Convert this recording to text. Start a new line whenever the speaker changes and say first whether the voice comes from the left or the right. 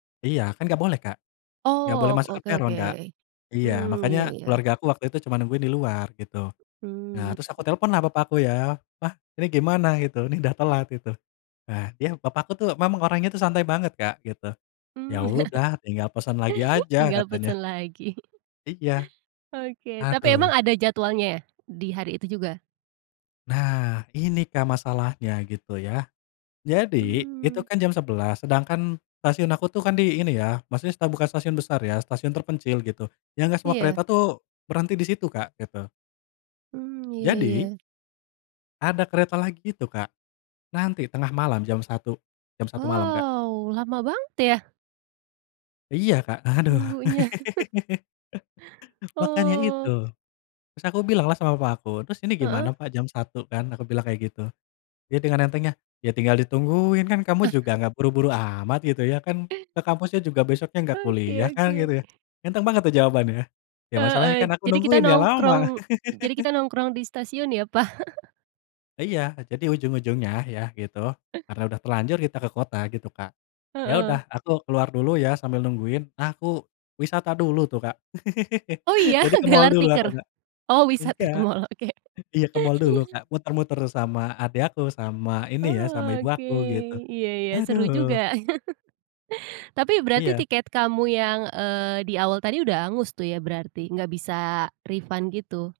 left: Iya, kan nggak boleh, Kak. Nggak boleh
right: Oh, ok
left: masuk ke
right: oke
left: peron, Kak.
right: oke.
left: Iya.
right: Mmm,
left: Makanya,
right: iya iya.
left: keluargaku waktu itu cuman nungguin di luar, gitu. Nah,
right: Mmm.
left: terus aku teleponlah bapakku, ya, "Pa, ini gimana?" gitu, "Ini dah telat," gitu. Nah, yah, papaku tuh, memang orangnya tuh santai banget Kak, gitu. "Ya
right: Mmm.
left: udah, tinggal pesan lagi aja,"
right: Tinggal
left: katanya.
right: pesan lagi.
left: Iya.
right: Oke. Tapi emang
left: Aduh.
right: ada jadwalnya ya, di hari itu juga?
left: Nah, ini Kak, masalahnya, gitu ya. Jadi, itu
right: Mmm.
left: kan jam 11.00. Sedangkan stasiun aku tuh kan di ini ya, maksudnya sta bukan stasiun besar ya, stasiun terpencil, gitu. Yang nggak semua
right: Iya.
left: kereta tuh, berhenti di situ, Kak, gitu.
right: Mmm, iya
left: Jadi
right: iya.
left: ada kereta lagi itu, Kak, nanti tengah malam jam 01.00. Jam 01.00 malam, Kak.
right: Wow, lama banget, ya.
left: Iya, Kak, aduh.
right: Nunggunya.
left: Makanya itu.
right: Oh.
left: Terus aku bilanglah sama papa aku. "Terus ini gimana
right: Heeh.
left: Pa, jam 01.00, kan," aku bilang kayak gitu. Dia dengan entengnya, "Ya tinggal ditungguin. Kan kamu juga nggak buru-buru amat," gitu ya, "Kan, ke kampusnya juga besoknya nggak kuliah,
right: Oke
left: kan?"
right: oke.
left: gitu ya. Enteng banget tuh, jawabannya. Ya masalahnya
right: Heeh.
left: kan aku
right: Jadi kita
left: nungguin ya, lama.
right: nongkrong jadi kita nongkrong di stasiun, ya, Pa.
left: Iya. Jadi, ujung-ujungnya, ya, gitu, karena udah terlanjur kita ke kota, gitu, Kak, ya udah,
right: Heeh.
left: aku keluar dulu ya, sambil nungguin. Nah, aku wisata dulu tuh, Kak.
right: Oh, iya?
left: Jadi ke mall
right: gelar
left: dulu, aku,
right: tikar?
left: Kak.
right: Oh, wisata ke
left: Enggak.
right: mall, oke.
left: Iya, ke mall dulu, Kak. Muter-muter sama adik aku, sama ini ya, sama
right: Oh,
left: ibu
right: oke.
left: aku, gitu.
right: Iya ya, seru juga.
left: Aduh.
right: Tapi, berarti
left: Iya.
right: tiket kamu yang, eee, di awal tadi udah angus tuh, ya, berarti? Nggak bisa refund gitu?